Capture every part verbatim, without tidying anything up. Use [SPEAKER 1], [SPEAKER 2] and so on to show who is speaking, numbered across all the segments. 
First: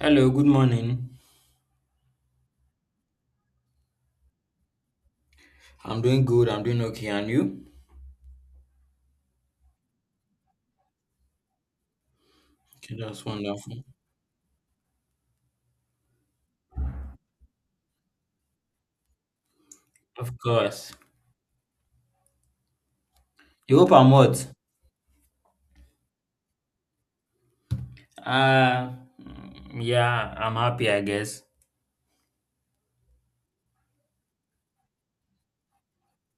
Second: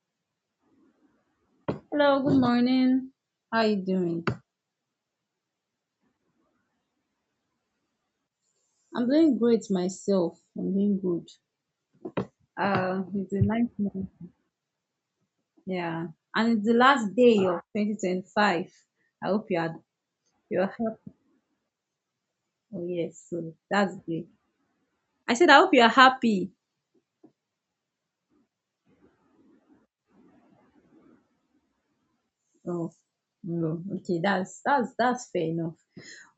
[SPEAKER 1] Hello, good morning.
[SPEAKER 2] Hello, good morning. How you doing?
[SPEAKER 1] I'm doing good. I'm doing okay. And you?
[SPEAKER 2] I'm doing great myself. I'm doing good.
[SPEAKER 1] Okay,
[SPEAKER 2] Uh,
[SPEAKER 1] that's
[SPEAKER 2] it's a nice
[SPEAKER 1] wonderful.
[SPEAKER 2] morning. Yeah, and it's the last day of twenty twenty-five. I hope you are
[SPEAKER 1] Of
[SPEAKER 2] you're
[SPEAKER 1] course.
[SPEAKER 2] happy. Oh yes, so
[SPEAKER 1] You hope
[SPEAKER 2] that's
[SPEAKER 1] I'm
[SPEAKER 2] great.
[SPEAKER 1] what?
[SPEAKER 2] I said I hope you are happy.
[SPEAKER 1] Uh, mm, yeah, I'm happy, I guess.
[SPEAKER 2] Oh, no. Okay, that's that's that's fair enough.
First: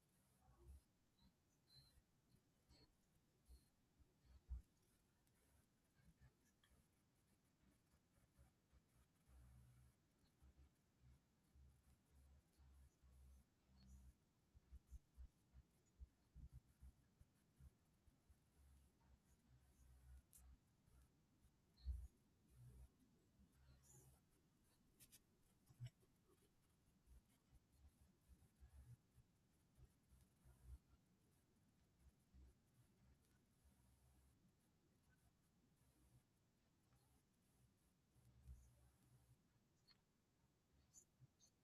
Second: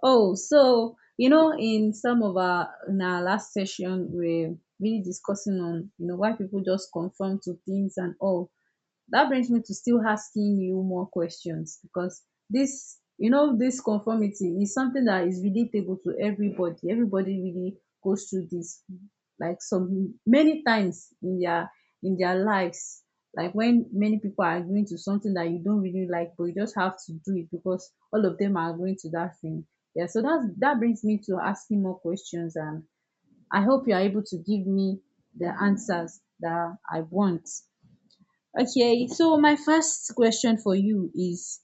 [SPEAKER 2] Oh, so you know, in some of our in our last session, we're really discussing on you know why people just conform to things, and all that brings me to still asking you more questions, because this you know this conformity is something that is relatable to everybody. Everybody really goes through this, like some many times in their in their lives, like when many people are agreeing to something that you don't really like, but you just have to do it because all of them are agreeing to that thing. Yeah, so that's that brings me to asking more questions, and I hope you are able to give me the answers that I want. Okay, so my first question for you is:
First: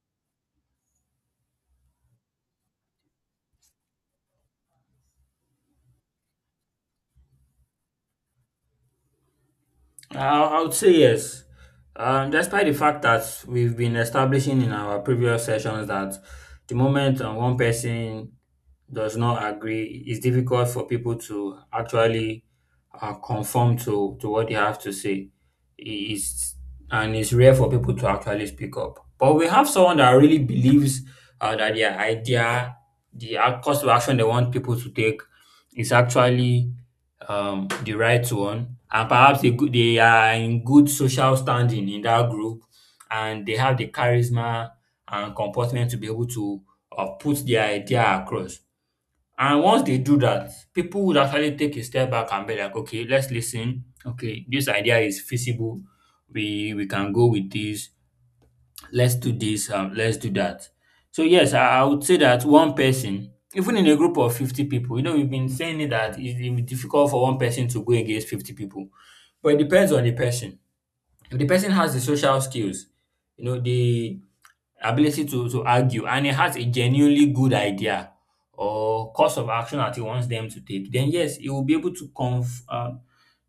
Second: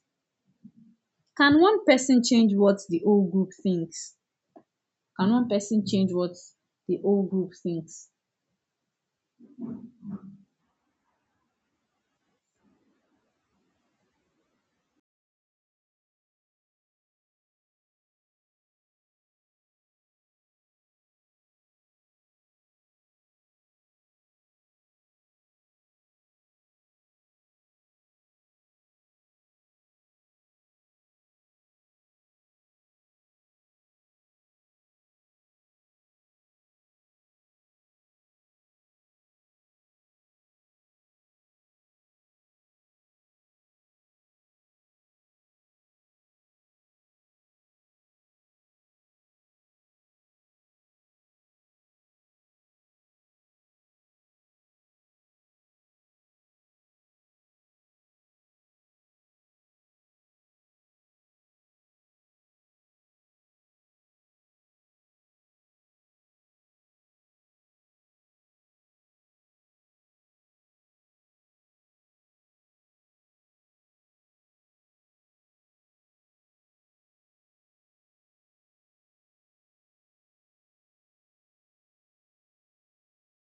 [SPEAKER 2] Can one person change what the whole group thinks? Can one person change what the whole group thinks?
[SPEAKER 1] Uh, I would say yes. Um, despite the fact that we've been establishing in our previous sessions that the moment uh, one person does not agree, it's difficult for people to actually uh, conform to, to what they have to say. It is, and it's rare for people to actually speak up. But we have someone that really believes uh, that their idea, the ac- course of action they want people to take, is actually um, the right one, and perhaps they, go- they are in good social standing in that group, and they have the charisma and comportment to be able to uh, put their idea across. And once they do that, people would actually take a step back and be like, okay, let's listen. Okay, this idea is feasible. We we can go with this, let's do this. Um, let's do that. So yes, I, I would say that one person, even in a group of fifty people, you know, we've been saying it that it's it difficult for one person to go against fifty people, but it depends on the person. If the person has the social skills, you know, the ability to, to argue, and he has a genuinely good idea or course of action that he wants them to take, then yes, he will be able to conf, uh,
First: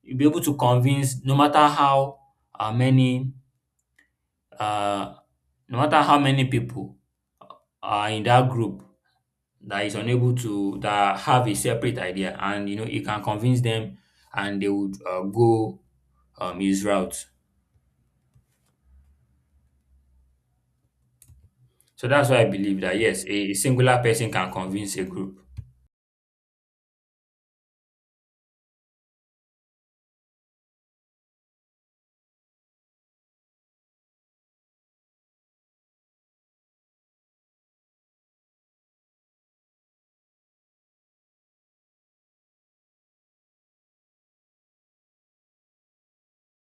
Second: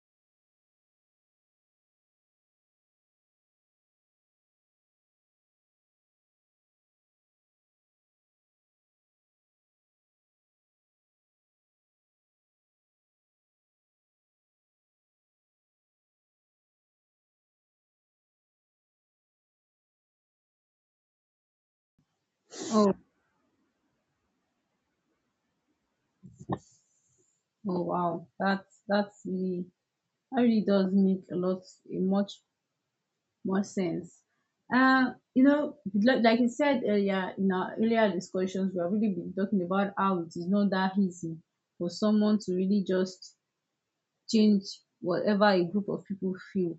[SPEAKER 1] you'll be able to convince no matter how uh, many uh, no matter how many people uh, in that group that is unable to that have a separate idea, and you know it can convince them, and they would uh, go um, his route. So that's why I believe
[SPEAKER 2] Oh,
[SPEAKER 1] that yes, a singular person can convince a group.
[SPEAKER 2] oh wow, that's that's really that really does make a lot a much more sense. Uh, you know, like like you said earlier, in our earlier discussions, we have really been talking about how it is not that easy for someone to really just change whatever a group of people feel.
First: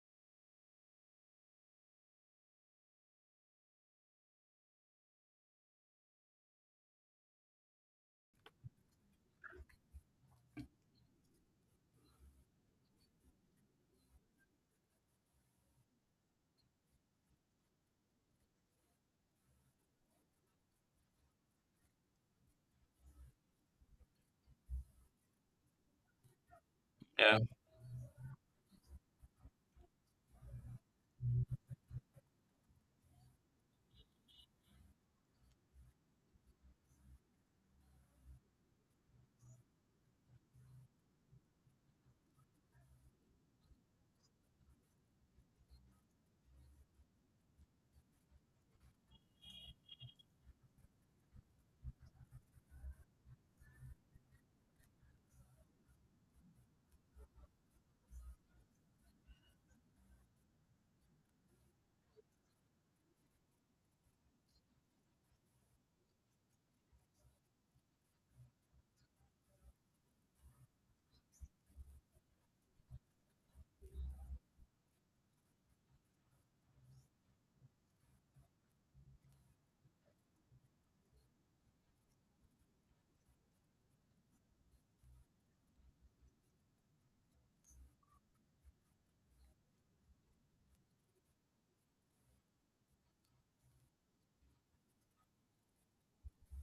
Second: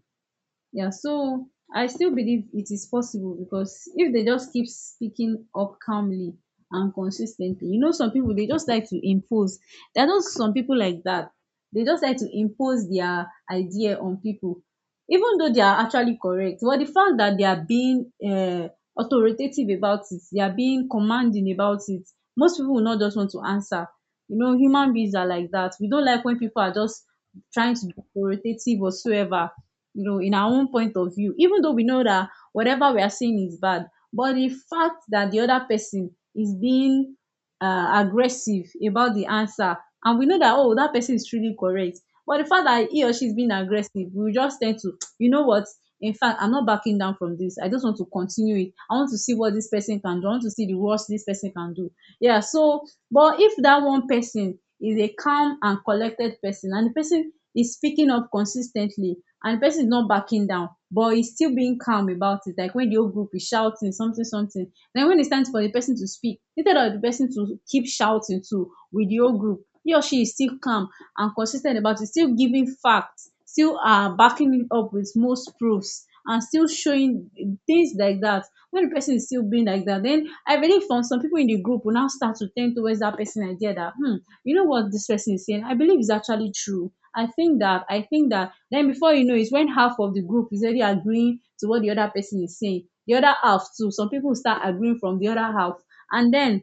[SPEAKER 2] Yeah, so I still believe it is possible, because if they just keep speaking up calmly and consistently, you know some people, they just like to impose. There are those, some people like that, they just like to impose their idea on people, even though they are actually correct. But the fact that they are being uh, authoritative about it, they are being commanding about it, most people will not just want to answer. You know human beings are like that. We don't like when people are just
[SPEAKER 1] Yeah.
[SPEAKER 2] trying to be authoritative whatsoever. You know, in our own point of view, even though we know that whatever we are seeing is bad, but the fact that the other person is being uh, aggressive about the answer, and we know that, oh, that person is truly correct, but the fact that he or she is being aggressive, we just tend to, you know what? In fact, I'm not backing down from this. I just want to continue it. I want to see what this person can do. I want to see the worst this person can do. Yeah. So, but if that one person is a calm and collected person, and the person is speaking up consistently, and the person is not backing down but he's still being calm about it, like when the whole group is shouting something something, then when it's time for the person to speak, instead of the person to keep shouting too with the whole group, he or she is still calm and consistent about it, still giving facts, still uh, backing it up with most proofs, and still showing things like that. When the person is still being like that, then I believe from some people in the group will now start to tend towards that person idea, that hmm you know what this person is saying? I believe is actually true. I think that, I think that. Then before you know, it's when half of the group is already agreeing to what the other person is saying. The other half too. Some people start agreeing from the other half, and then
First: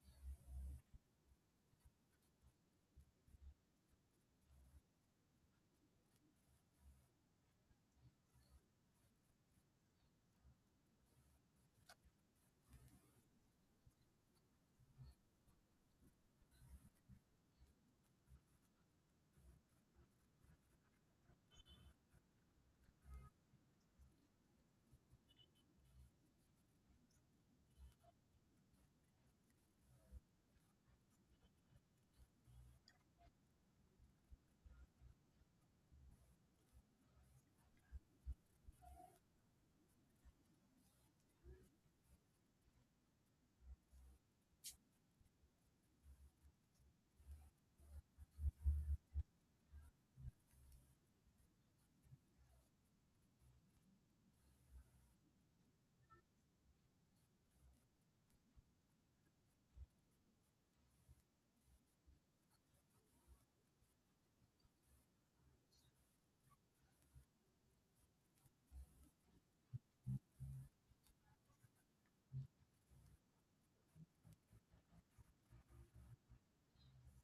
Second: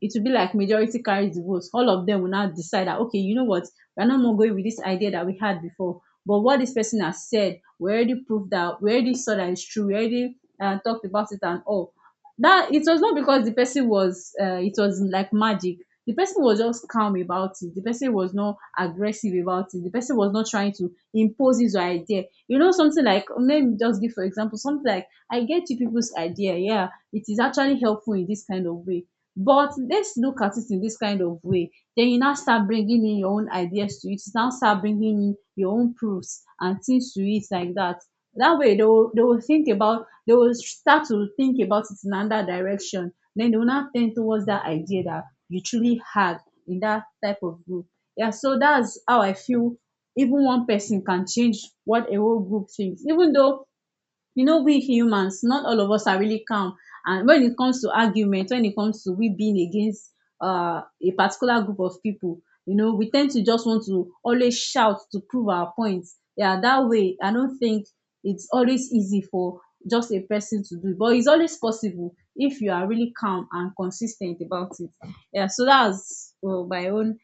[SPEAKER 2] it will be like majority carries the votes. All of them will now decide that, okay, you know what, we're not more going with this idea that we had before. But what this person has said, we already proved that, we already saw that it's true. We already uh, talked about it and all. That it was not because the person was, uh, it was like magic. The person was just calm about it. The person was not aggressive about it. The person was not trying to impose his idea. You know, something like, let me just give for example, something like, I get you people's idea. Yeah, it is actually helpful in this kind of way, but let's look at it in this kind of way. Then you now start bringing in your own ideas to it. You now start bringing in your own proofs and things to it like that. That way they will, they will think about, they will start to think about it in another direction. Then they will not tend towards that idea that you truly had in that type of group. Yeah, so that's how I feel, even one person can change what a whole group thinks. Even though you know we humans, not all of us are really calm, and when it comes to argument, when it comes to we being against uh, a particular group of people, you know we tend to just want to always shout to prove our points. Yeah, that way I don't think it's always easy for just a person to do it, but it's always possible if you are really calm and consistent about it. Yeah, so that's, well, my own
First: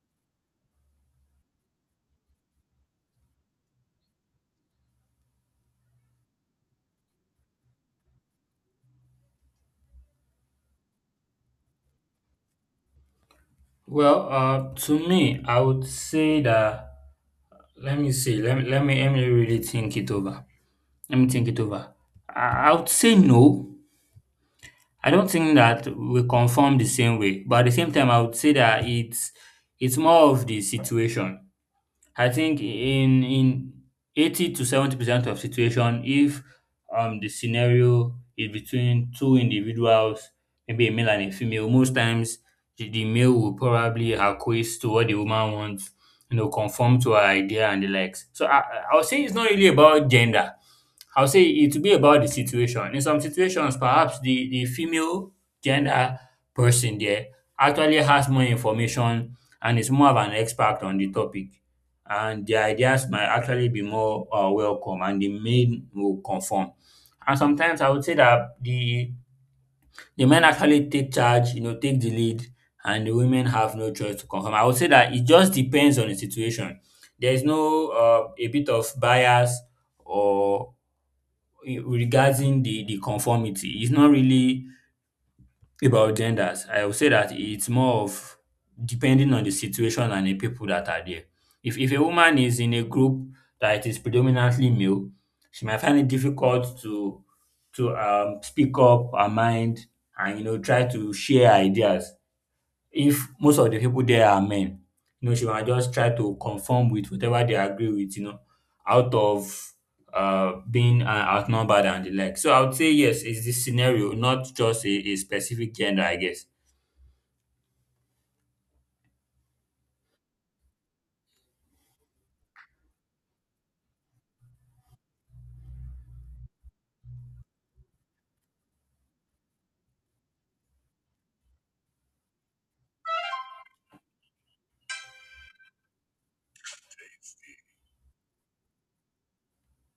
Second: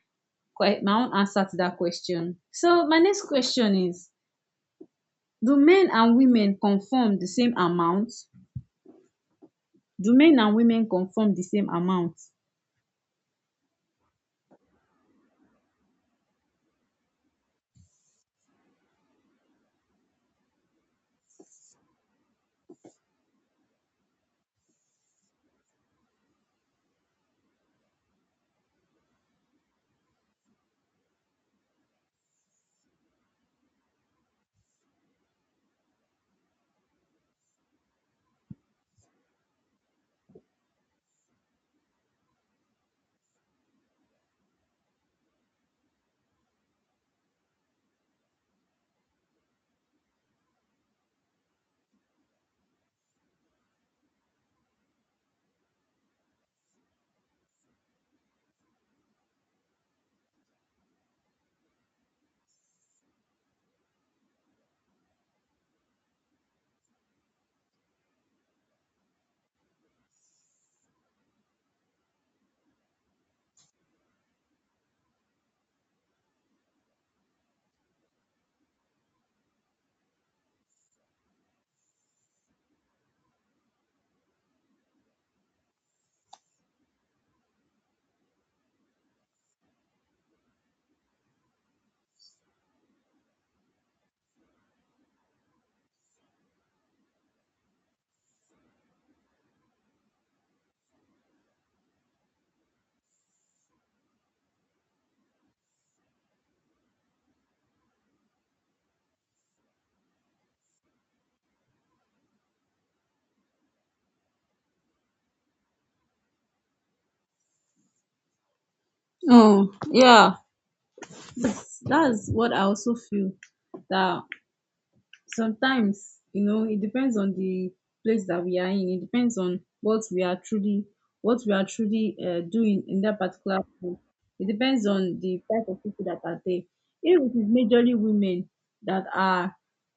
[SPEAKER 2] que- my own answer to that question. So my next question is: Do men and women conform the same amount? Do men and women conform the same amount?
[SPEAKER 1] Well, uh, to me I would say that, let me see, let me let me, let me really think it over, let me think it over. I, I would say no. I don't think that we conform the same way, but at the same time I would say that it's it's more of the situation. I think in in eighty to seventy percent of situation, if um the scenario is between two individuals, maybe a male and a female, most times the, the male will probably acquiesce to what the woman wants, you know, conform to her idea and the likes. So I I- I'll say it's not really about gender. I would say it will be about the situation. In some situations, perhaps the, the female gender person there actually has more information and is more of an expert on the topic, and their ideas might actually be more uh, welcome and the men will conform. And sometimes I would say that the the men actually take charge, you know, take the lead, and the women have no choice to conform. I would say that it just depends on the situation. There is no uh, a bit of bias or regarding the the conformity. It's not really about genders, I would say that it's more of depending on the situation and the people that are there. If if a woman is in a group that is predominantly male, she might find it difficult to to um, speak up her mind and you know try to share ideas if most of the people there are men, you know, she might just try to conform with whatever they agree with, you know, out of uh, being uh, outnumbered and the like. So I would say yes, it's this scenario, not just a, a specific gender, I guess.
[SPEAKER 2] Oh yeah, thats thats what I also feel. That sometimes, you know it depends on the place that we are in, it depends on what we are truly, what we are truly uh, doing in that particular place. It depends on the type of people that are there. If it is majorly women that are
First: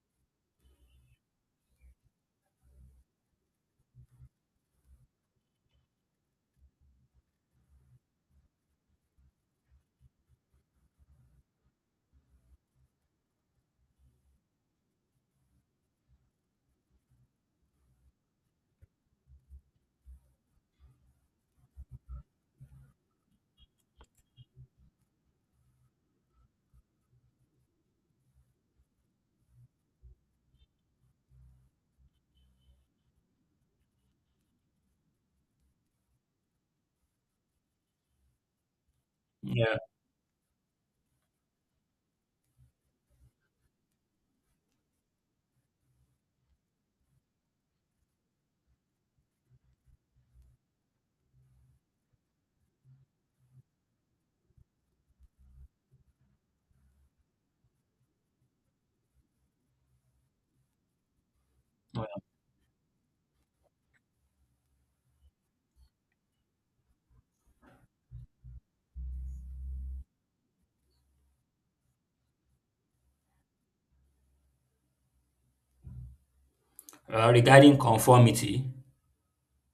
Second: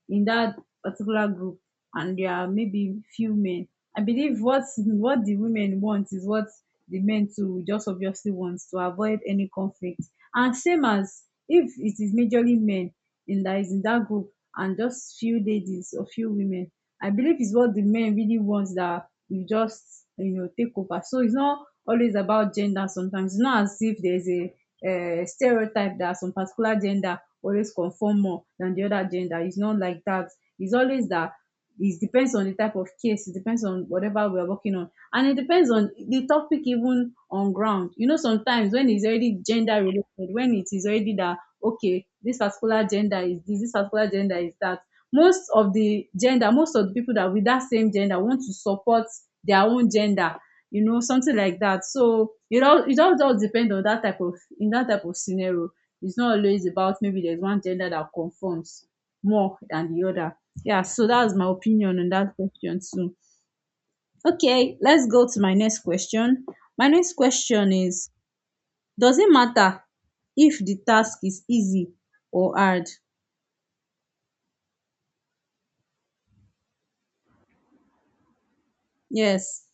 [SPEAKER 2] in that particular group, and there are maybe few men, I believe what what the women want is what the men too just obviously wants, to avoid any conflict. And same as, if it is majorly men in that is in that group, and just few ladies or few women. I believe it's what the men really want that you just, you know take over. So it's not always about gender. Sometimes it's not as if there's a uh, stereotype that some particular gender always conform more than the other gender. It's not like that. It's always that it depends on the type of case, it depends on whatever we're working on, and it depends on the topic, even on ground. You know sometimes when it's already
[SPEAKER 1] Yeah.
[SPEAKER 2] gender related, when it is already that, okay, this particular gender is this, this particular gender is that, most of the gender most of the people that with that same gender want to support their own gender. You know something like that. So it all it all just depend on that type of in that type of scenario. It's not always about maybe there's one gender that conforms more than the other. Yeah, so that's my opinion on that question too. Okay, let's go to my next question. My next question is: Doesn't matter if the task is easy or hard?
[SPEAKER 1] Uh, regarding conformity,
[SPEAKER 2] Yes.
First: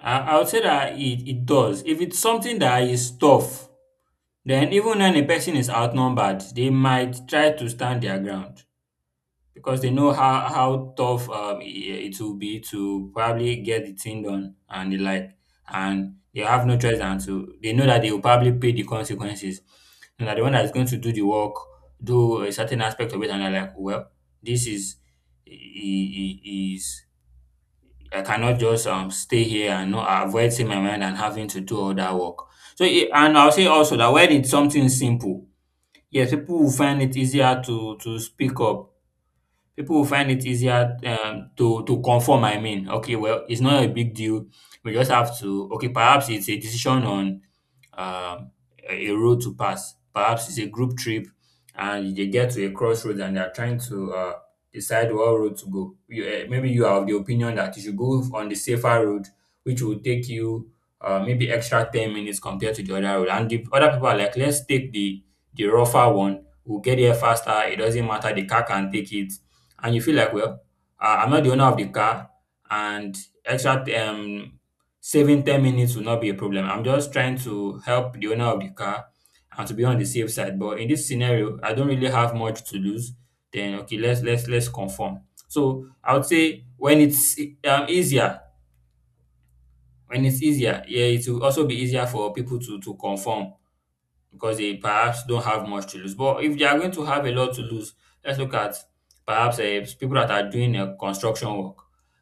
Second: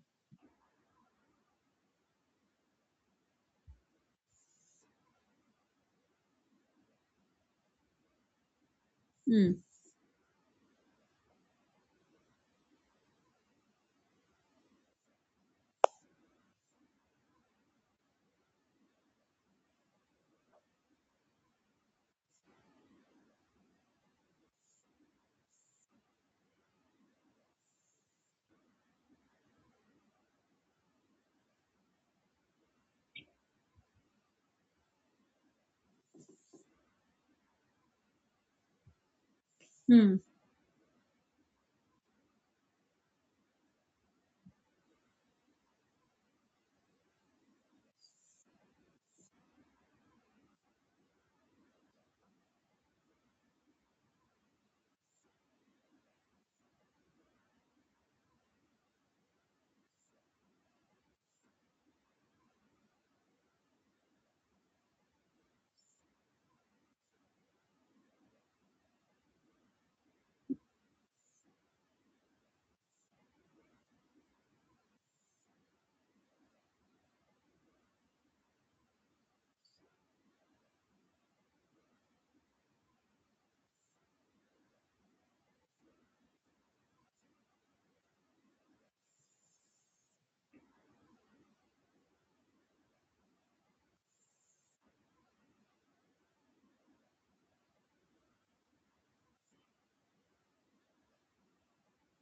[SPEAKER 1] I, I would say that it, it does. If it's something that is tough, then even when a person is outnumbered, they might try to stand their ground,
[SPEAKER 2] um
[SPEAKER 1] because they know how how tough um, i- it will be to probably get the thing done and the like, and they have no choice than to. They know that they will probably pay the consequences, and that the one that is going to do the work, do a certain aspect of it, and they're like, well, this is i- i- i- is I cannot just um stay here and not avoid seeing my mind and having to do all that work. So i- and I'll say also that when it's something simple, yes, people will find it easier to to speak up. People will
[SPEAKER 2] um
[SPEAKER 1] find it easier um, to to conform. I mean, okay, well, it's not a big deal. We just have to okay. Perhaps it's a decision on um, a a road to pass. Perhaps it's a group trip, and they get to a crossroads and they are trying to uh, decide what road to go. You, uh, maybe you are of the opinion that you should go on the safer road, which will take you uh, maybe extra ten minutes compared to the other road. And the other people are like, let's take the the rougher one. We'll get there faster. It doesn't matter. The car can take it. And you feel like, well, uh, I'm not the owner of the car, and extra um, saving ten minutes will not be a problem. I'm just trying to help the owner of the car and to be on the safe side. But in this scenario, I don't really have much to lose. Then okay, let's let's let's conform. So I would say when it's um, easier, when it's easier, yeah, it will also be easier for people to to conform because they perhaps don't have much to lose. But if they are going to have a lot to lose, let's look at perhaps uh, people that are doing a construction work.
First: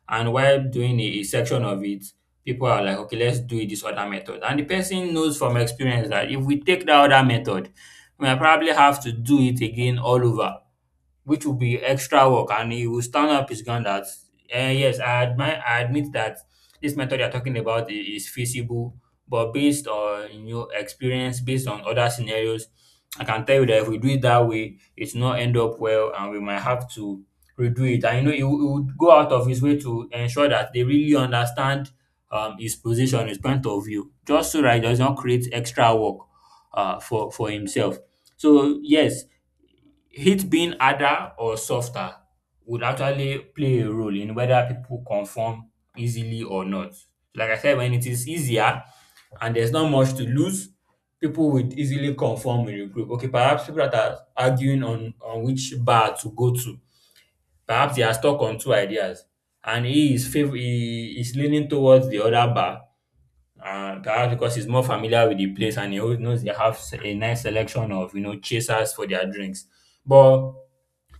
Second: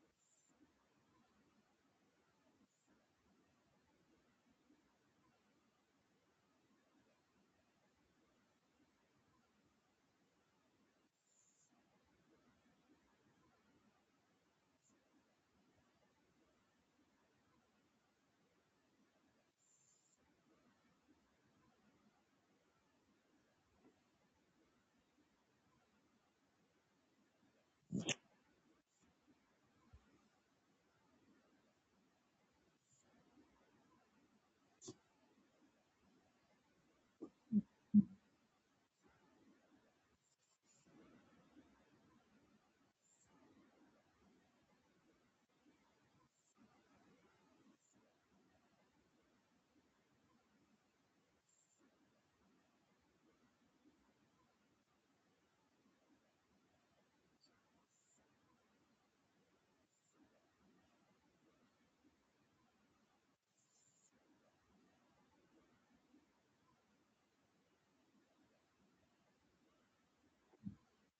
[SPEAKER 1] And while doing a, a section of it, people are like, okay, let's do it this other method. And the person knows from experience that if we take that other method, we might probably have to do it again all over, which will be extra work, and he will stand up his ground that eh, yes, I admit, I admit that this method you're talking about i- is feasible, but based on your experience, based on other scenarios, I can tell you that if we do it that way it's not end up well and we might have to redo it, and you know he, wou- he would go out of his way to ensure that they really understand um, his position, his point of view, just so that he does not create extra work uh, for for himself. So yes, it being harder or softer would actually play a role in whether people conform easily or not. Like I said, when it is easier and there's not much to lose, people would easily conform with the group. Okay, perhaps people that are arguing on, on which bar to go to, perhaps they are stuck on two ideas, and he is fav- he is leaning towards the other bar. Uh, perhaps because he's more familiar with the place and he always knows they have s- a nice selection of you know chasers for their drinks. But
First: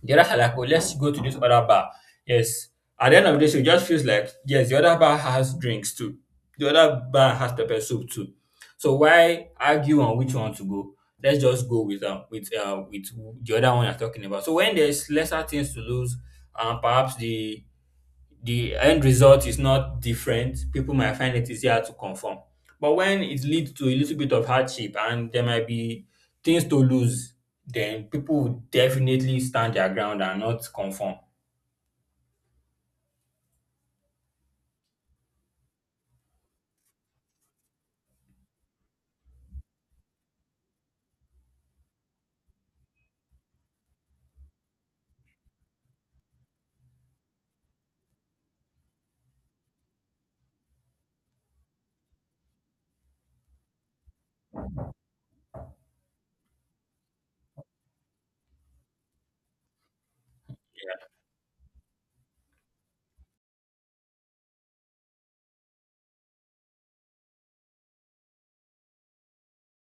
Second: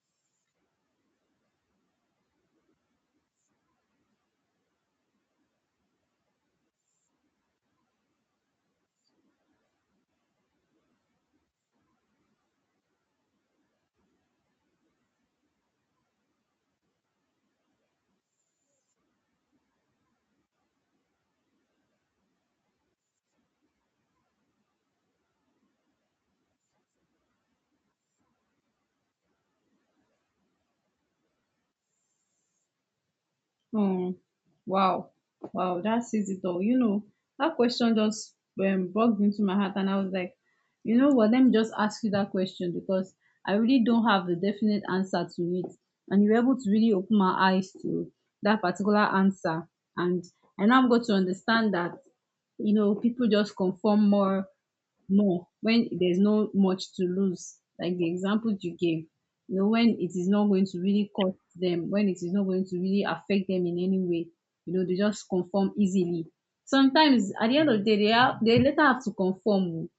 [SPEAKER 1] the others are like, oh, let's go to this other bar. Yes. At the end of this, it just feels like, yes, the other bar has drinks too. The other bar has pepper soup too. So why argue on which one to go? Let's just go with um with uh with the other one you're talking about. So when there's lesser things to lose, um perhaps the the end result is not different, people might find it easier to conform. But when it leads to a little bit of hardship and there might be things to lose, then people would definitely stand their ground and not conform.
[SPEAKER 2] um wow, wow, dat says it all. You know that question just um bugged into my heart, and I was like, you know what, let me just ask you that question, because I really don't have the definite answer to it, and you were able to really open my eyes to that particular answer. And I now got to understand that, you know people just conform more more when there's no much to lose, like the example you gave. You know when it is not going to really cost them, when it is not going to really affect them in any way, you know they just conform easily. Sometimes at the end of the day, they, have, they later have to conform.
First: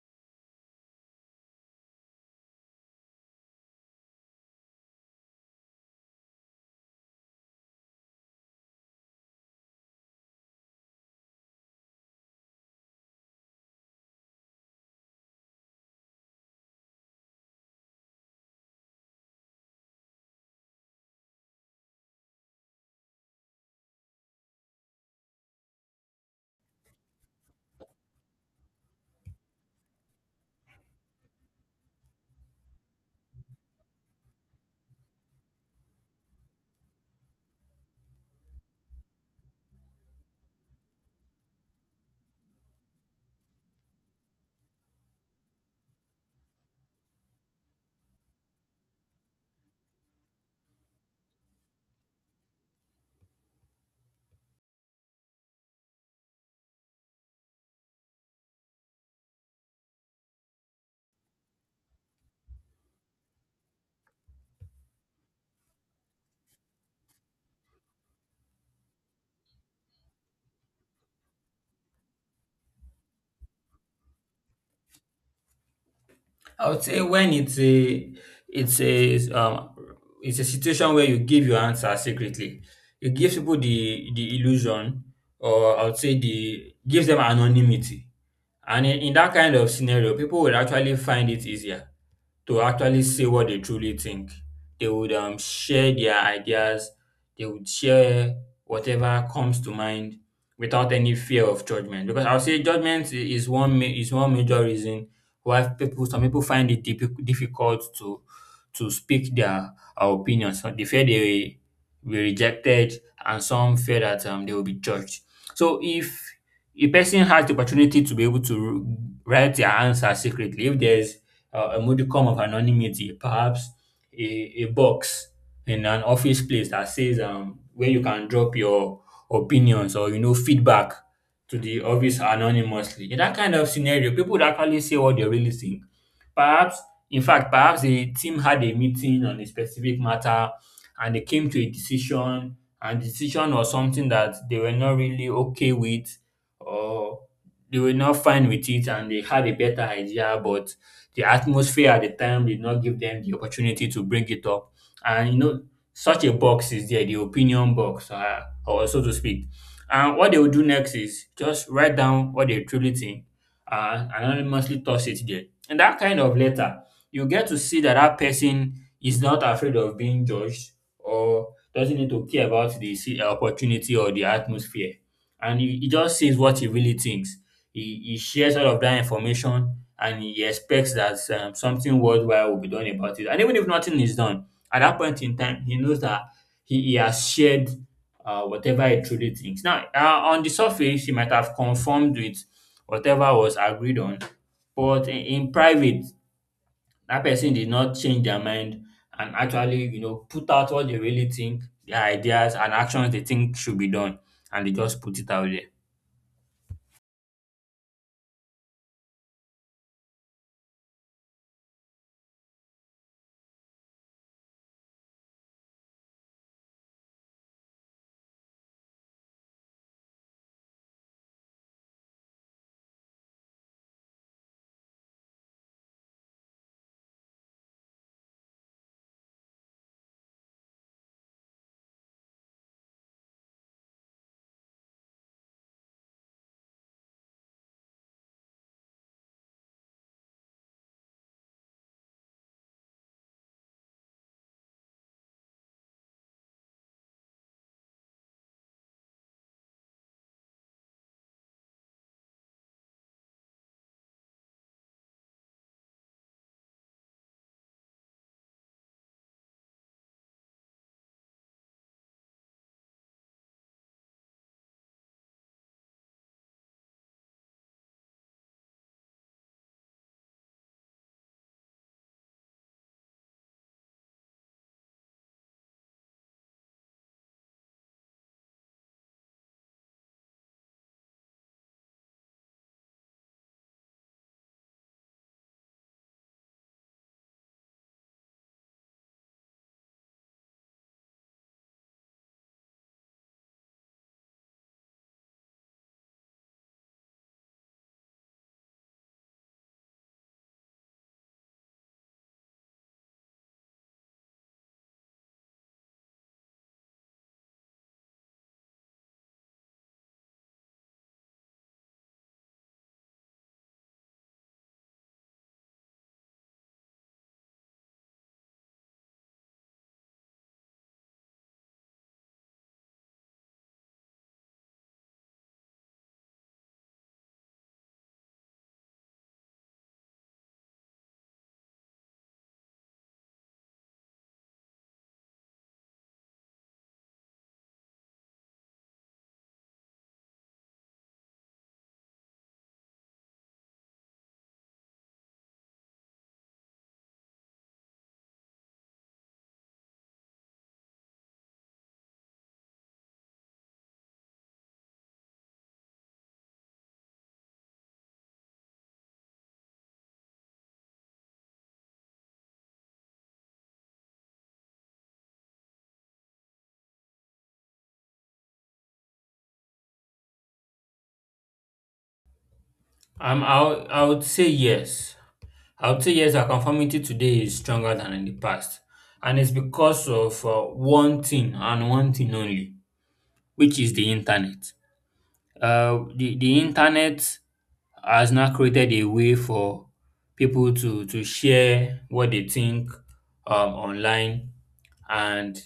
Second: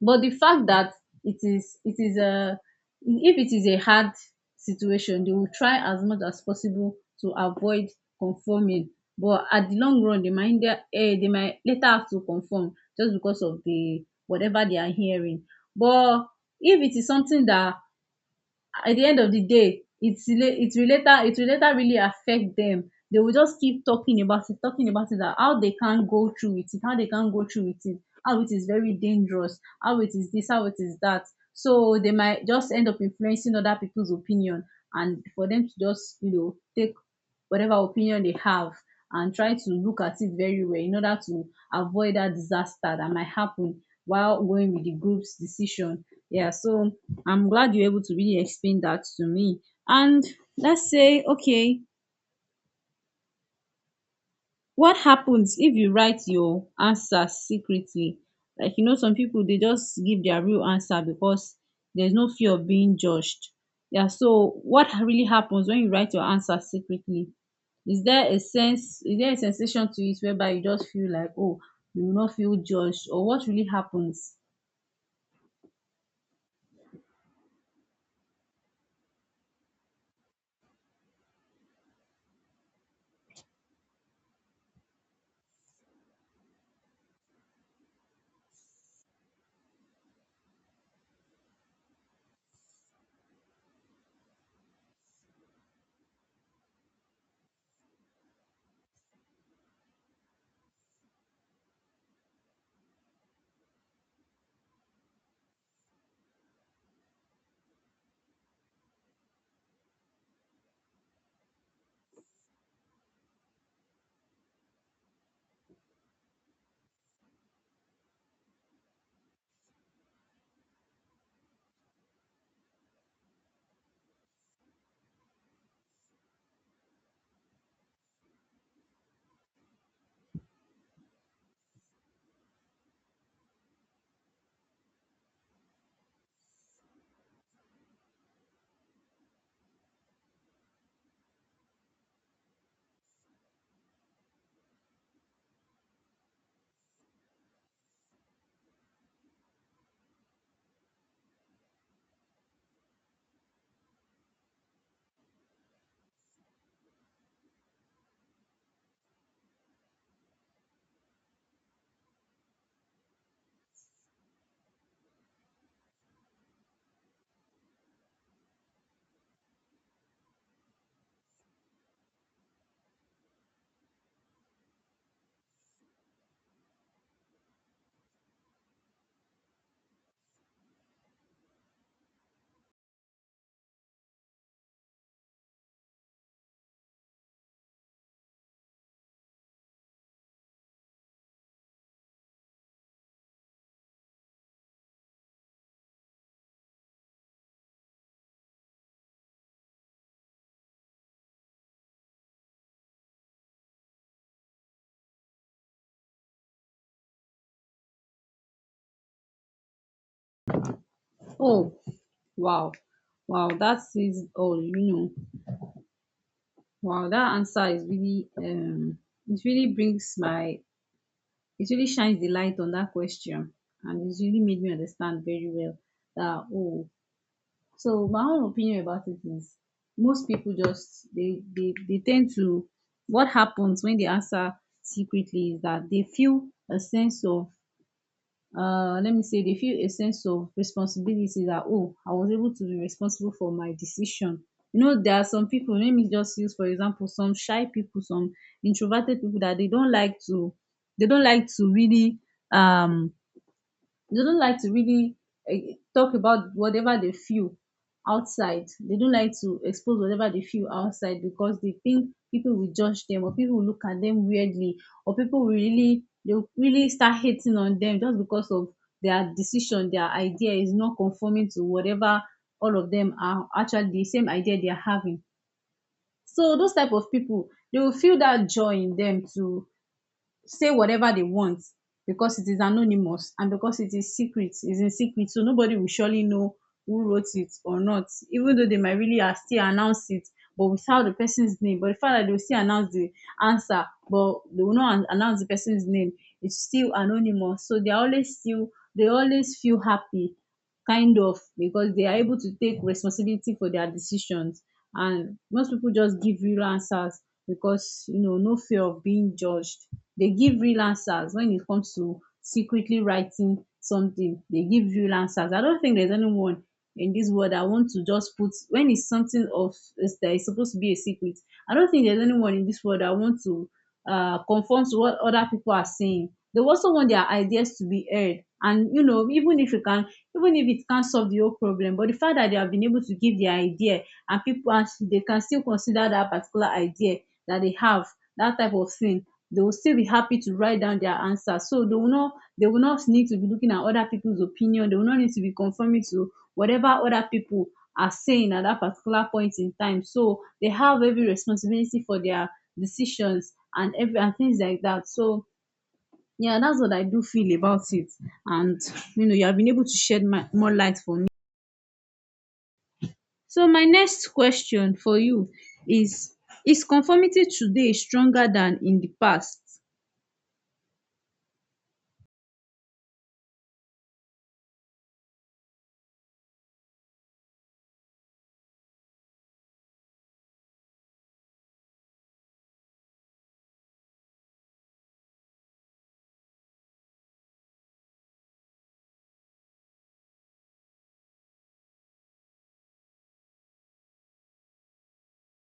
[SPEAKER 2] But the fact that, it is it is a if it is a hard situation, they will try as much as possible to avoid conforming. But at the long run, they might eh, they might later have to conform, just because of the whatever they are hearing. But if it is something that at the end of the day, it's rela- it will later it will later really affect them, they will just keep talking about it, talking about it, that how they can't go through with it, how they can't go through with it, how it is very dangerous, how it is this, how it is that. So they might just end up influencing other people's opinion, and for them to just, you know take whatever opinion they have, and try to look at it very well in order to avoid that disaster that might happen while going with the group's decision. Yeah, so I'm glad you're able to really explain that to me. And let's say, okay, what happens if you write your answer secretly? Like, you know, some people they just give their real answer because there's no fear of being judged. Yeah, so what really happens when you write your answer secretly? Is there a sense, is there a sensation to it whereby you just feel like, oh, you will not feel judged, or what really happens?
[SPEAKER 1] I would say when it's a it's a um it's a situation where you give your answer secretly. It gives people the the illusion, or I would say the gives them anonymity. And in, in that kind of scenario, people will actually find it easier to actually say what they truly think. They would um, share their ideas, they would share whatever comes to mind without any fear of judgment. Because I'll say judgment i- is one ma- is one major reason why people some people find it diffi- difficult to to speak their uh, opinions. So they fear they will be rejected, and some fear that um, they will be judged. So if a person has the opportunity to be able to write their answer secretly, if there's uh, a modicum of anonymity, perhaps a, a box in an office place that says um, where you can drop your opinions or you know feedback to the office anonymously. In that kind of scenario, people would actually say what they really think. Perhaps, in fact, perhaps a team had a meeting on a specific matter and they came to a decision, and the decision was something that they were not really okay with, or they were not fine with it and they had a better idea, but the atmosphere at the time did not give them the opportunity to bring it up. And you know, such a box is there, the opinion box, uh, or so to speak. And what they will do next is just write down what they truly think and anonymously toss it there. And that kind of letter, you get to see that that person is not afraid of being judged or doesn't need to care about the se- opportunity or the atmosphere. And he, he just says what he really thinks. He, he shares all of that information and he expects that um, something worldwide will be done about it. And even if nothing is done, at that point in time, he knows that he, he has shared uh, whatever he truly thinks. Now, uh, on the surface, he might have conformed with whatever was agreed on, but in, in private, that person did not change their mind and actually, you know, put out what they really think, their ideas and actions they think should be done, and they just put it out there.
[SPEAKER 2] Oh, wow, wow, that is all, you know. Wow, that answer is really, um it really brings my it really shines the light on that question, and it's really made me understand very well that, oh, so my own opinion about it is, most people just, they they, they tend to — what happens when they answer secretly is that they feel a sense of uh, let me say they feel a sense of responsibility, that, oh, I was able to be responsible for my decision. You know, there are some people, let me just use for example, some shy people, some introverted people, that they don't like to they don't like to really um they don't like to really eh, talk about whatever they feel outside. They don't like to expose whatever they feel outside, because they think people will judge them, or people will look at them weirdly, or people will really they'll really start hating on them, just because of their decision, their idea is not conforming to whatever all of them are actually the same idea they are having. So those type of people, they will feel that joy in them to say whatever they want, because it is anonymous, and because it is secret, is in secret, so nobody will surely know who wrote it or not, even though they might really are still announce it, but without the person's name. But the fact that they will still announce the answer, but they will not announce the person's name, it's still anonymous, so they are always still they always feel happy, kind of, because they are able to take responsibility for their decisions. And most people just give real answers, because, you know, no fear of being judged. They give real answers. When it comes to secretly writing something, they give real answers. I don't think there's anyone in this world — I want to just put, when it's something of is that is supposed to be a secret, I don't think there's anyone in this world I want to uh conform to what other people are saying. They also want their ideas to be heard. And, you know, even if you can even if it can't solve the whole problem, but the fact that they have been able to give their idea, and people, and they can still consider that particular idea that they have, that type of thing, they will still be happy to write down their answer. So they will not they will not need to be looking at other people's opinion, they will not need to be conforming to whatever other people are saying at that particular point in time. So they have every responsibility for their decisions, and every and things like that. So yeah, that's what I do feel about it. And, you know, you have been able to shed my, more light for me. So my next question for you is, is conformity today stronger than in the past?
[SPEAKER 1] Um, I I would say yes. I would say yes, our conformity today is stronger than in the past. And it's because of uh, one thing and one thing only, which is the internet. Uh, the, the internet has now created a way for people to, to share what they think um, online. And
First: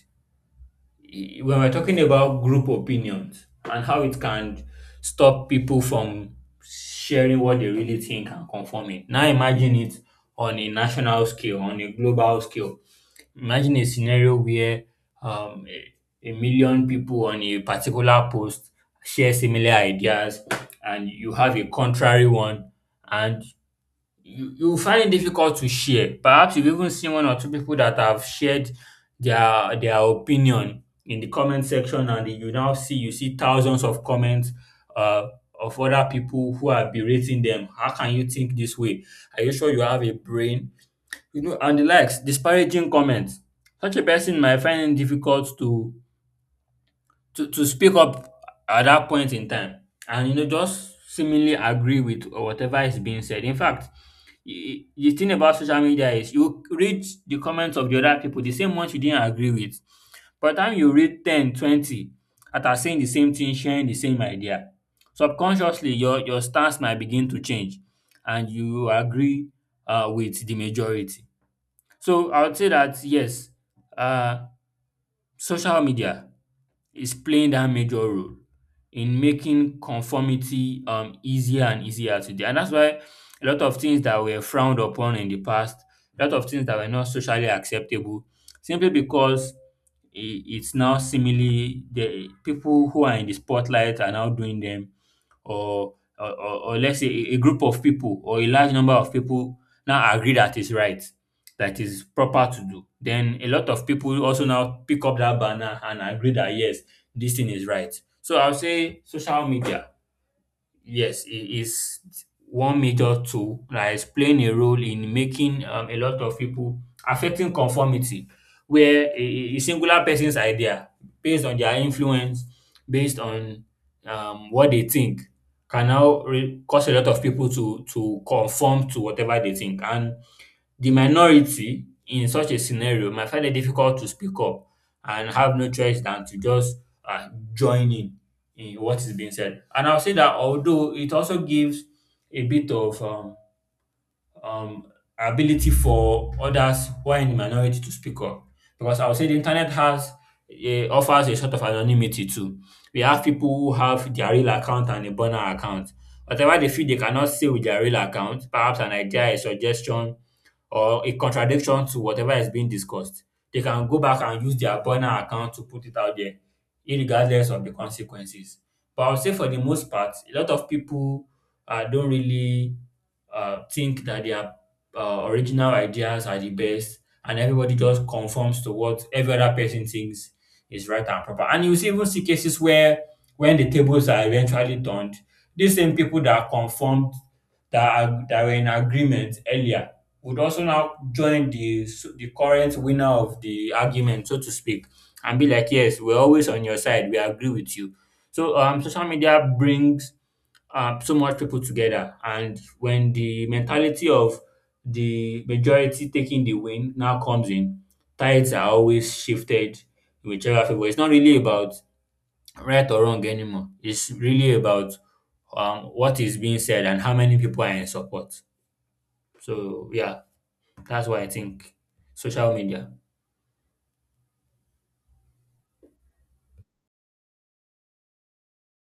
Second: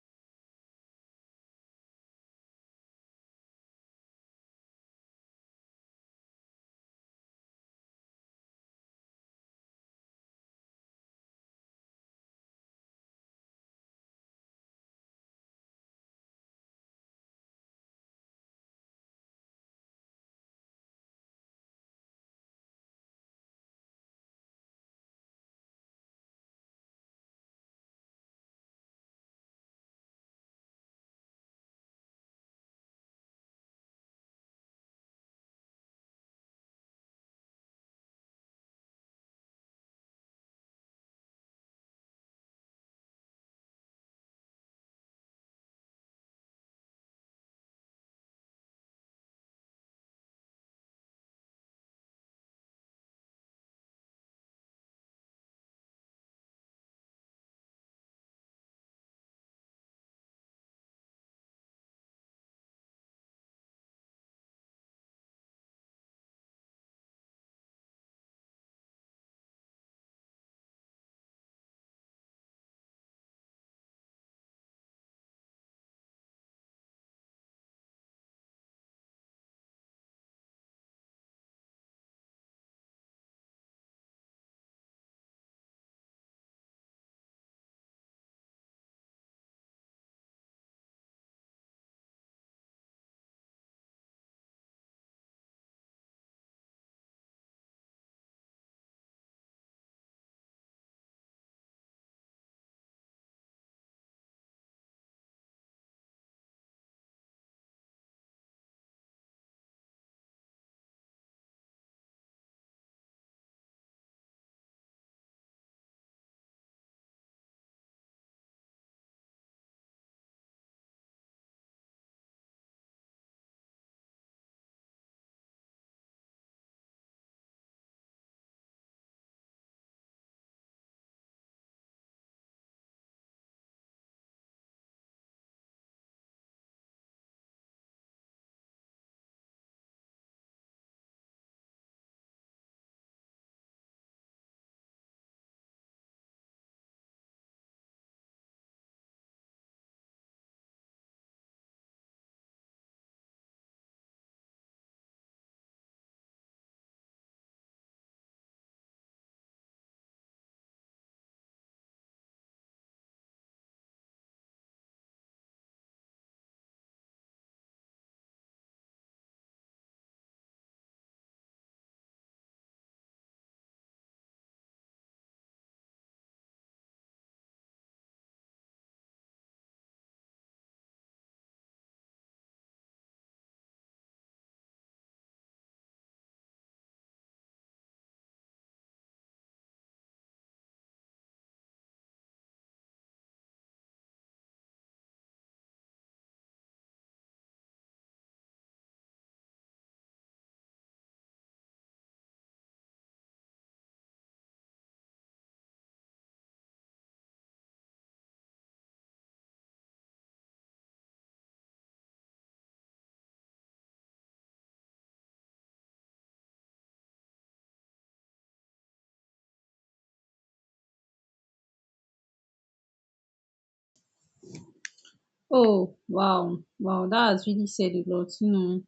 [SPEAKER 1] when we're talking about group opinions and how it can stop people from sharing what they really think and conforming. Now imagine it on a national scale, on a global scale. Imagine a scenario where um, a, a million people on a particular post share similar ideas and you have a contrary one, and you you will find it difficult to share. Perhaps you've even seen one or two people that have shared their their opinion in the comment section, and you now see you see thousands of comments uh, of other people who are berating them. How can you think this way? Are you sure you have a brain? You know, and the likes, disparaging comments. Such a person might find it difficult to to to speak up at that point in time, and you know, just seemingly agree with whatever is being said. In fact, y- the thing about social media is you read the comments of the other people, the same ones you didn't agree with. By the time you read ten, twenty, 20 that are saying the same thing, sharing the same idea, subconsciously your, your stance might begin to change and you agree uh, with the majority. So I would say that yes, uh, social media is playing that major role in making conformity um, easier and easier today. And that's why a lot of things that were frowned upon in the past, a lot of things that were not socially acceptable, simply because i- it's now seemingly the people who are in the spotlight are now doing them, or or or or let's say a a group of people or a large number of people now agree that is right, that is proper to do, then a lot of people also now pick up that banner and agree that yes, this thing is right. So I'll say social media, yes, it is one major tool that is playing a role in making um, a lot of people affecting conformity, where a, a a singular person's idea, based on their influence, based on um, what they think, can now re- cause a lot of people to to conform to whatever they think. And the minority in such a scenario might find it difficult to speak up and have no choice than to just uh, join in in what is being said. And I'll say that although it also gives a bit of um, um, ability for others who are in the minority to speak up, because I'll say the internet has uh, offers a sort of anonymity too. We have people who have their real account and a burner account. Whatever they feel they cannot say with their real account, perhaps an idea, a suggestion, or a contradiction to whatever is being discussed, they can go back and use their burner account to put it out there, irregardless of the consequences. But I would say for the most part, a lot of people uh, don't really uh, think that their uh, original ideas are the best, and everybody just conforms to what every other person thinks is right and proper. And you see, even see cases where when the tables are eventually turned, these same people that conformed that are, that were in agreement earlier would also now join the s- the current winner of the argument, so to speak, and be like, "Yes, we're always on your side. We agree with you." So um, social media brings um, so much people together, and when the mentality of the majority taking the win now comes in, tides are always shifted in whichever favor. It's not really about right or wrong anymore. It's really about um, what is being said and how many people are in support. So yeah, that's why I think social media.
[SPEAKER 2] Oh, wow. Wow, that has really said a lot, you know.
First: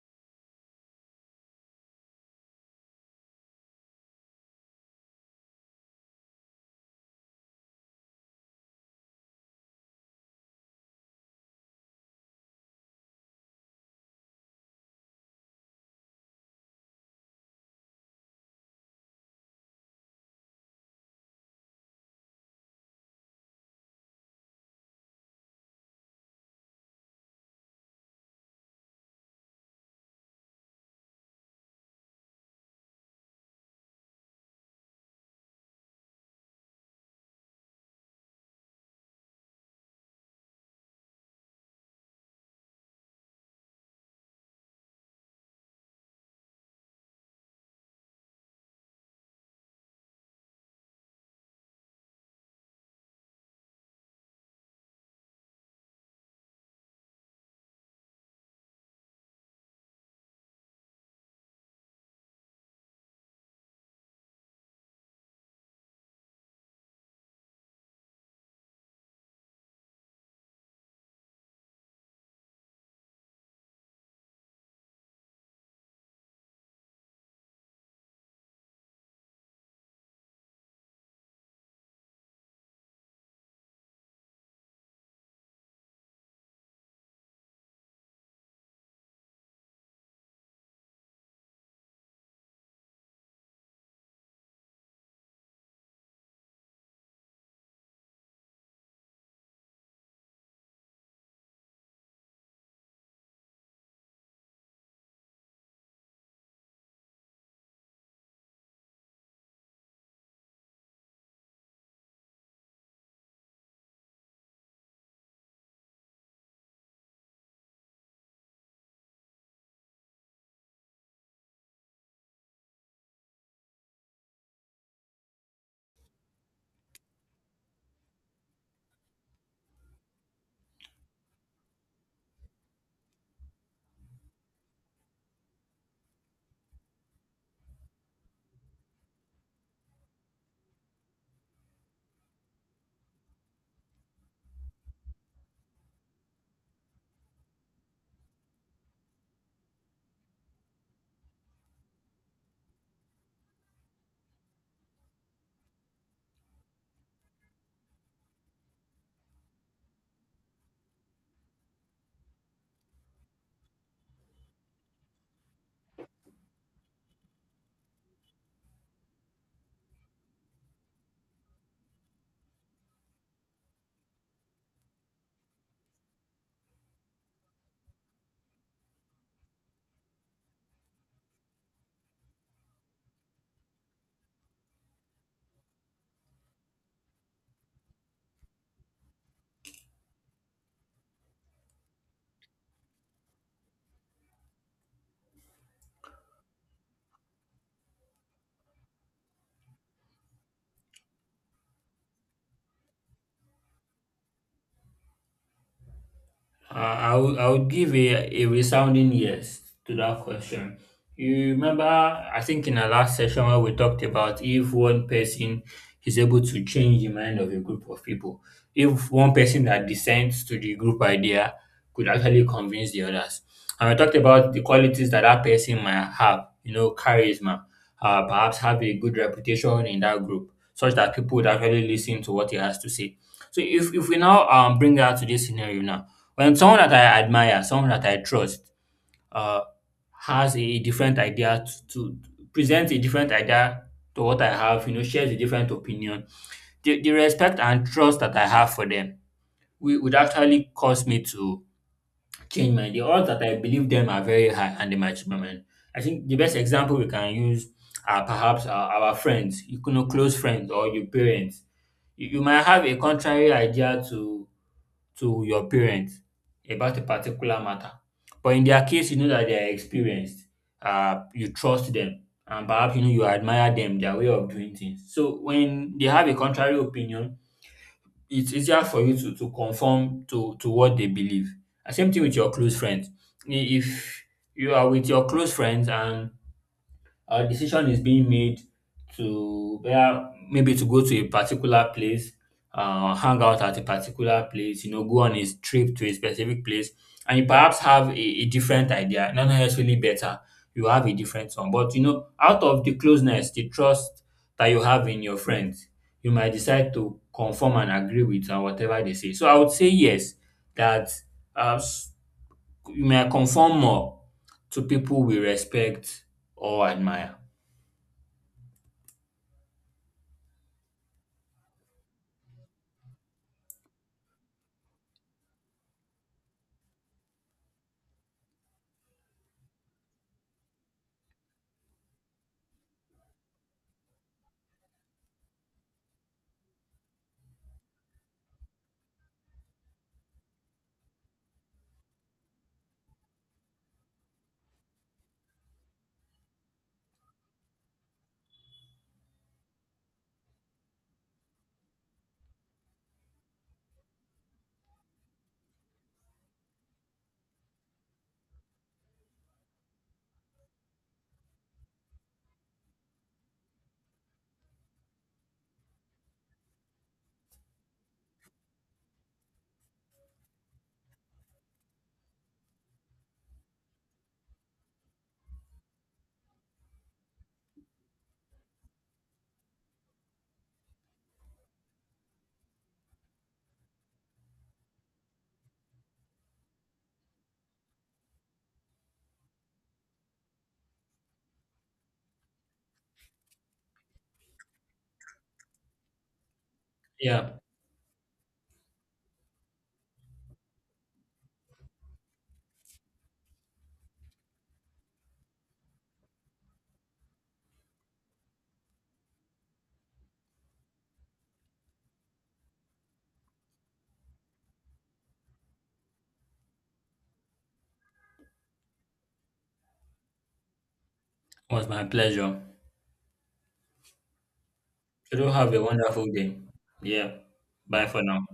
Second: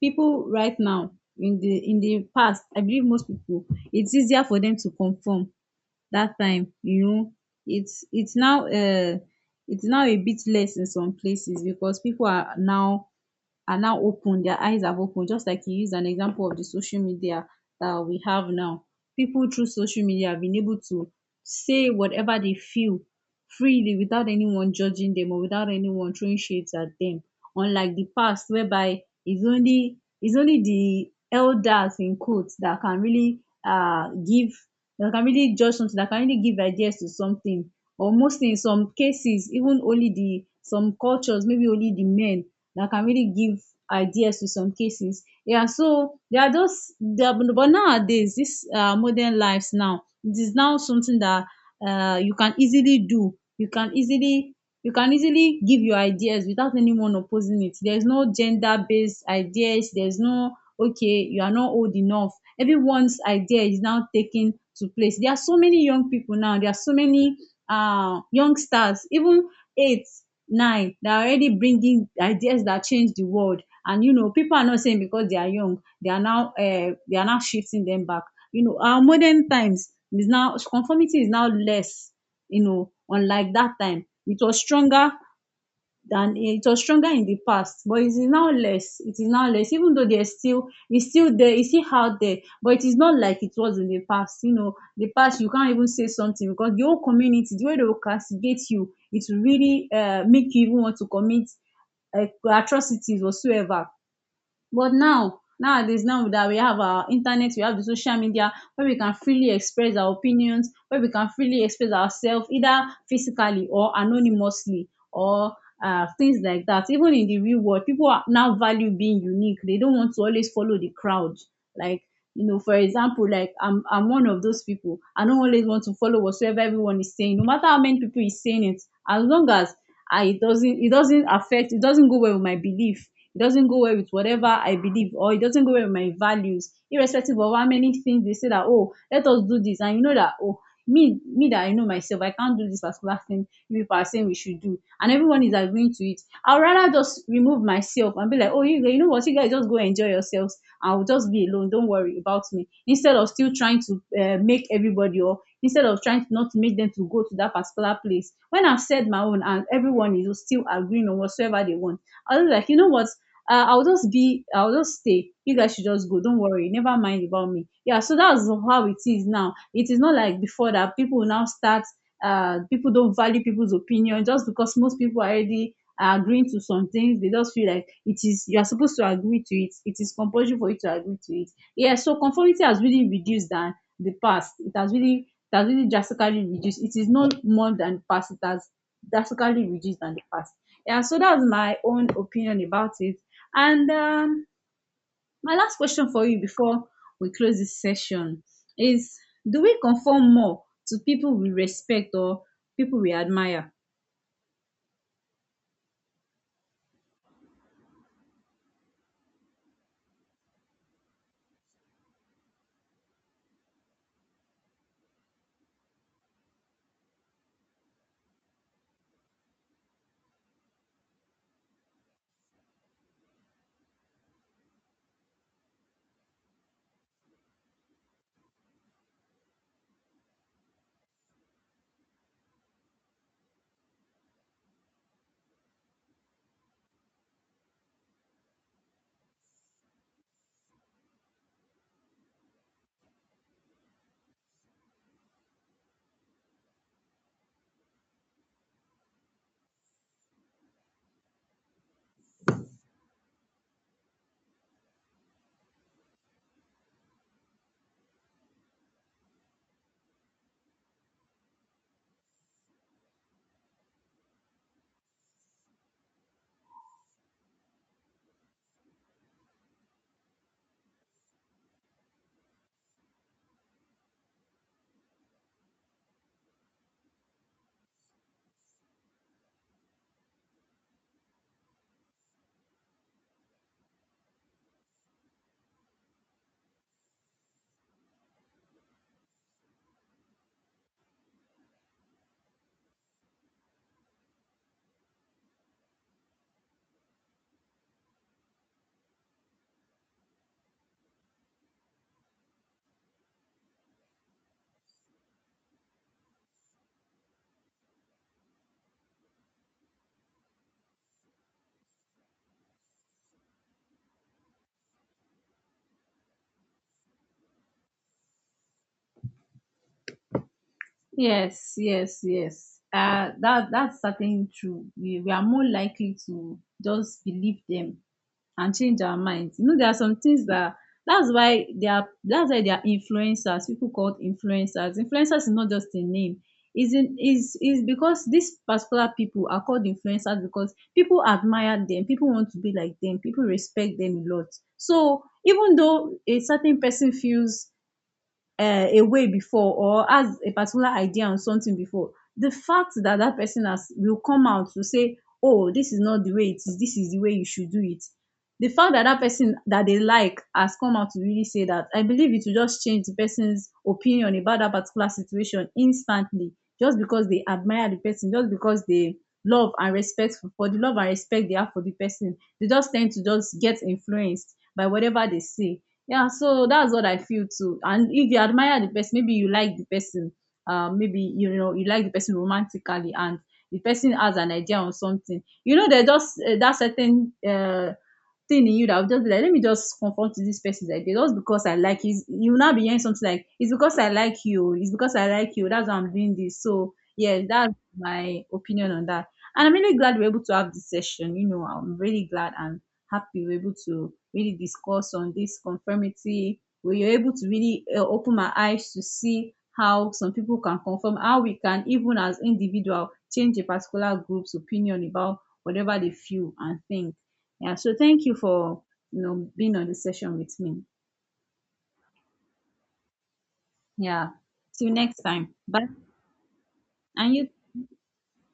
[SPEAKER 2] People right now, in the in the past, I believe most people, it's easier for them to conform that time, you know. It's it's now uh it's now a bit less in some places, because people are now are now open, their eyes have opened, just like you used an example of the social media that we have now. People through social media have been able to say whatever they feel freely, without anyone judging them, or without anyone throwing shades at them. Unlike the past, whereby it's only it's only the elders, in quotes, that can really uh give that can really judge something, that can really give ideas to something. Or mostly in some cases, even only the, some cultures, maybe only the men that can really give ideas to some cases. Yeah, so there are those, there are, but nowadays, this uh, modern lives now, it is now something that uh, you can easily do. You can easily you can easily give your ideas without anyone opposing it. There's no gender based ideas. There's no, okay, you are not old enough. Everyone's idea is now taken to place. There are so many young people now. There are so many uh youngsters, even eight nine they are already bringing ideas that change the world, and, you know, people are not saying because they are young they are now uh, they are now shifting them back. You know, our modern times is now, conformity is now less. You know, unlike that time, it was stronger than it was stronger in the past, but it is now less it is now less, even though there's still, it's still there, it's still out there, but it is not like it was in the past. You know, the past, you can't even say something, because the whole community, the way they will castigate you, it will really uh, make you even want to commit uh, atrocities whatsoever. But now, nowadays, now that we have our internet, we have the social media where we can freely express our opinions, where we can freely express ourselves either physically or anonymously, or uh, things like that. Even in the real world, people are now value being unique. They don't want to always follow the crowd. Like, you know, for example, like I'm I'm one of those people. I don't always want to follow whatsoever everyone is saying, no matter how many people is saying it, as long as I it doesn't it doesn't affect it doesn't go well with my belief, it doesn't go well with whatever I believe, or it doesn't go well with my values, irrespective of how many things they say that, oh, let us do this. And you know that, oh, me, me that I know myself, I can't do this particular thing you people are saying we should do. And everyone is agreeing to it. I'd rather just remove myself and be like, oh, you, you know what, you guys just go enjoy yourselves. I'll just be alone. Don't worry about me. Instead of still trying to uh, make everybody, or instead of trying to not to make them to go to that particular place. When I've said my own and everyone is still agreeing on whatsoever they want, I was like, you know what? uh, I'll just be, I'll just stay. You guys should just go. Don't worry. Never mind about me. Yeah. So that's how it is now. It is not like before that people now start, uh, people don't value people's opinion, just because most people are already are agreeing to some things. They just feel like it is, you are supposed to agree to it. It is compulsory for you to agree to it. Yeah. So conformity has really reduced than the past. It has really, it has really drastically reduced. It is not more than the past. It has drastically reduced than the past. Yeah, so that's my own opinion about it. And um, my last question for you, before we close this session, is, do we conform more to people we respect or people we admire?
[SPEAKER 1] Uh, I would I would give a, a resounding yes to that question. You remember, I think in our last session where we talked about if one person is able to change the mind of a group of people, if one person that dissents to the group idea could actually convince the others. And we talked about the qualities that that person might have, you know, charisma, uh, perhaps have a good reputation in that group, such that people would actually listen to what he has to say. So if, if we now um, bring that to this scenario now, when someone that I admire, someone that I trust, uh, has a different idea to, to presents a different idea to what I have, you know, shares a different opinion, the, the respect and trust that I have for them wi- would actually cause me to change my the odds that I believe them are very high and they might change my mind. I think the best example we can use are perhaps our, our friends, you know, close friends or your parents. You, you might have a contrary idea to to your parents about a particular matter. But in their case, you know that they are experienced, um, you trust them, and perhaps you know you admire them, their way of doing things. So when they have a contrary opinion, it's easier for you to, to conform to, to what they believe. And same thing with your close friends. I- If you are with your close friends and a decision is being made to where maybe to go to a particular place, uh, hang out at a particular place, you know, go on a trip to a specific place, and you perhaps have a, a different idea, not necessarily better. You have a different one, but you know, out of the closeness, the trust that you have in your friends, you might decide to conform and agree with uh, whatever they say. So I would say yes, that uh, s- you may conform more to people we respect or admire.
[SPEAKER 2] Yes, yes, yes. Uh, that that's certainly true. We, we are more likely to just believe them and change our minds. You know, there are some things that, that's why they are that's why they are influencers, people called influencers. Influencers is not just a name. Is in is is because these particular people are called influencers, because people admire them, people want to be like them, people respect them a lot. So even though a certain person feels uh, a way before, or has a particular idea on something before, the fact that that person has will come out to say, "Oh, this is not the way it is. This is the way you should do it." The fact that that person that they like has come out to really say that, I believe it will just change the person's opinion about that particular situation instantly, just because they admire the person, just because they love and respect for the love and respect they have for the person. They just tend to just get influenced by whatever they see. Yeah, so that's what I feel too. And if you admire the person, maybe you like the person, uh, maybe, you know, you like the person romantically, and the person has an idea on something. You know, there's just uh, that certain uh, thing in you that will just be like, let me just confront to this person's idea, just because I like it. You will not be hearing something like, it's because i like you it's because I like you, that's why I'm doing this. So yeah,
[SPEAKER 1] Yeah,
[SPEAKER 2] that's my opinion on that. And I'm really glad we're able to have this session, you know, I'm really glad and happy we were able to really discuss on this conformity. We were able to really uh, open my eyes to see how some people can conform, how we can even as individual change a particular group's opinion about whatever they feel and think. Yeah, so thank you for you know being on the session with me.
[SPEAKER 1] it was my pleasure.
[SPEAKER 2] Yeah. Till next
[SPEAKER 1] You do
[SPEAKER 2] time.
[SPEAKER 1] have a
[SPEAKER 2] Bye.
[SPEAKER 1] wonderful day.
[SPEAKER 2] And
[SPEAKER 1] Yeah,
[SPEAKER 2] you
[SPEAKER 1] bye for now.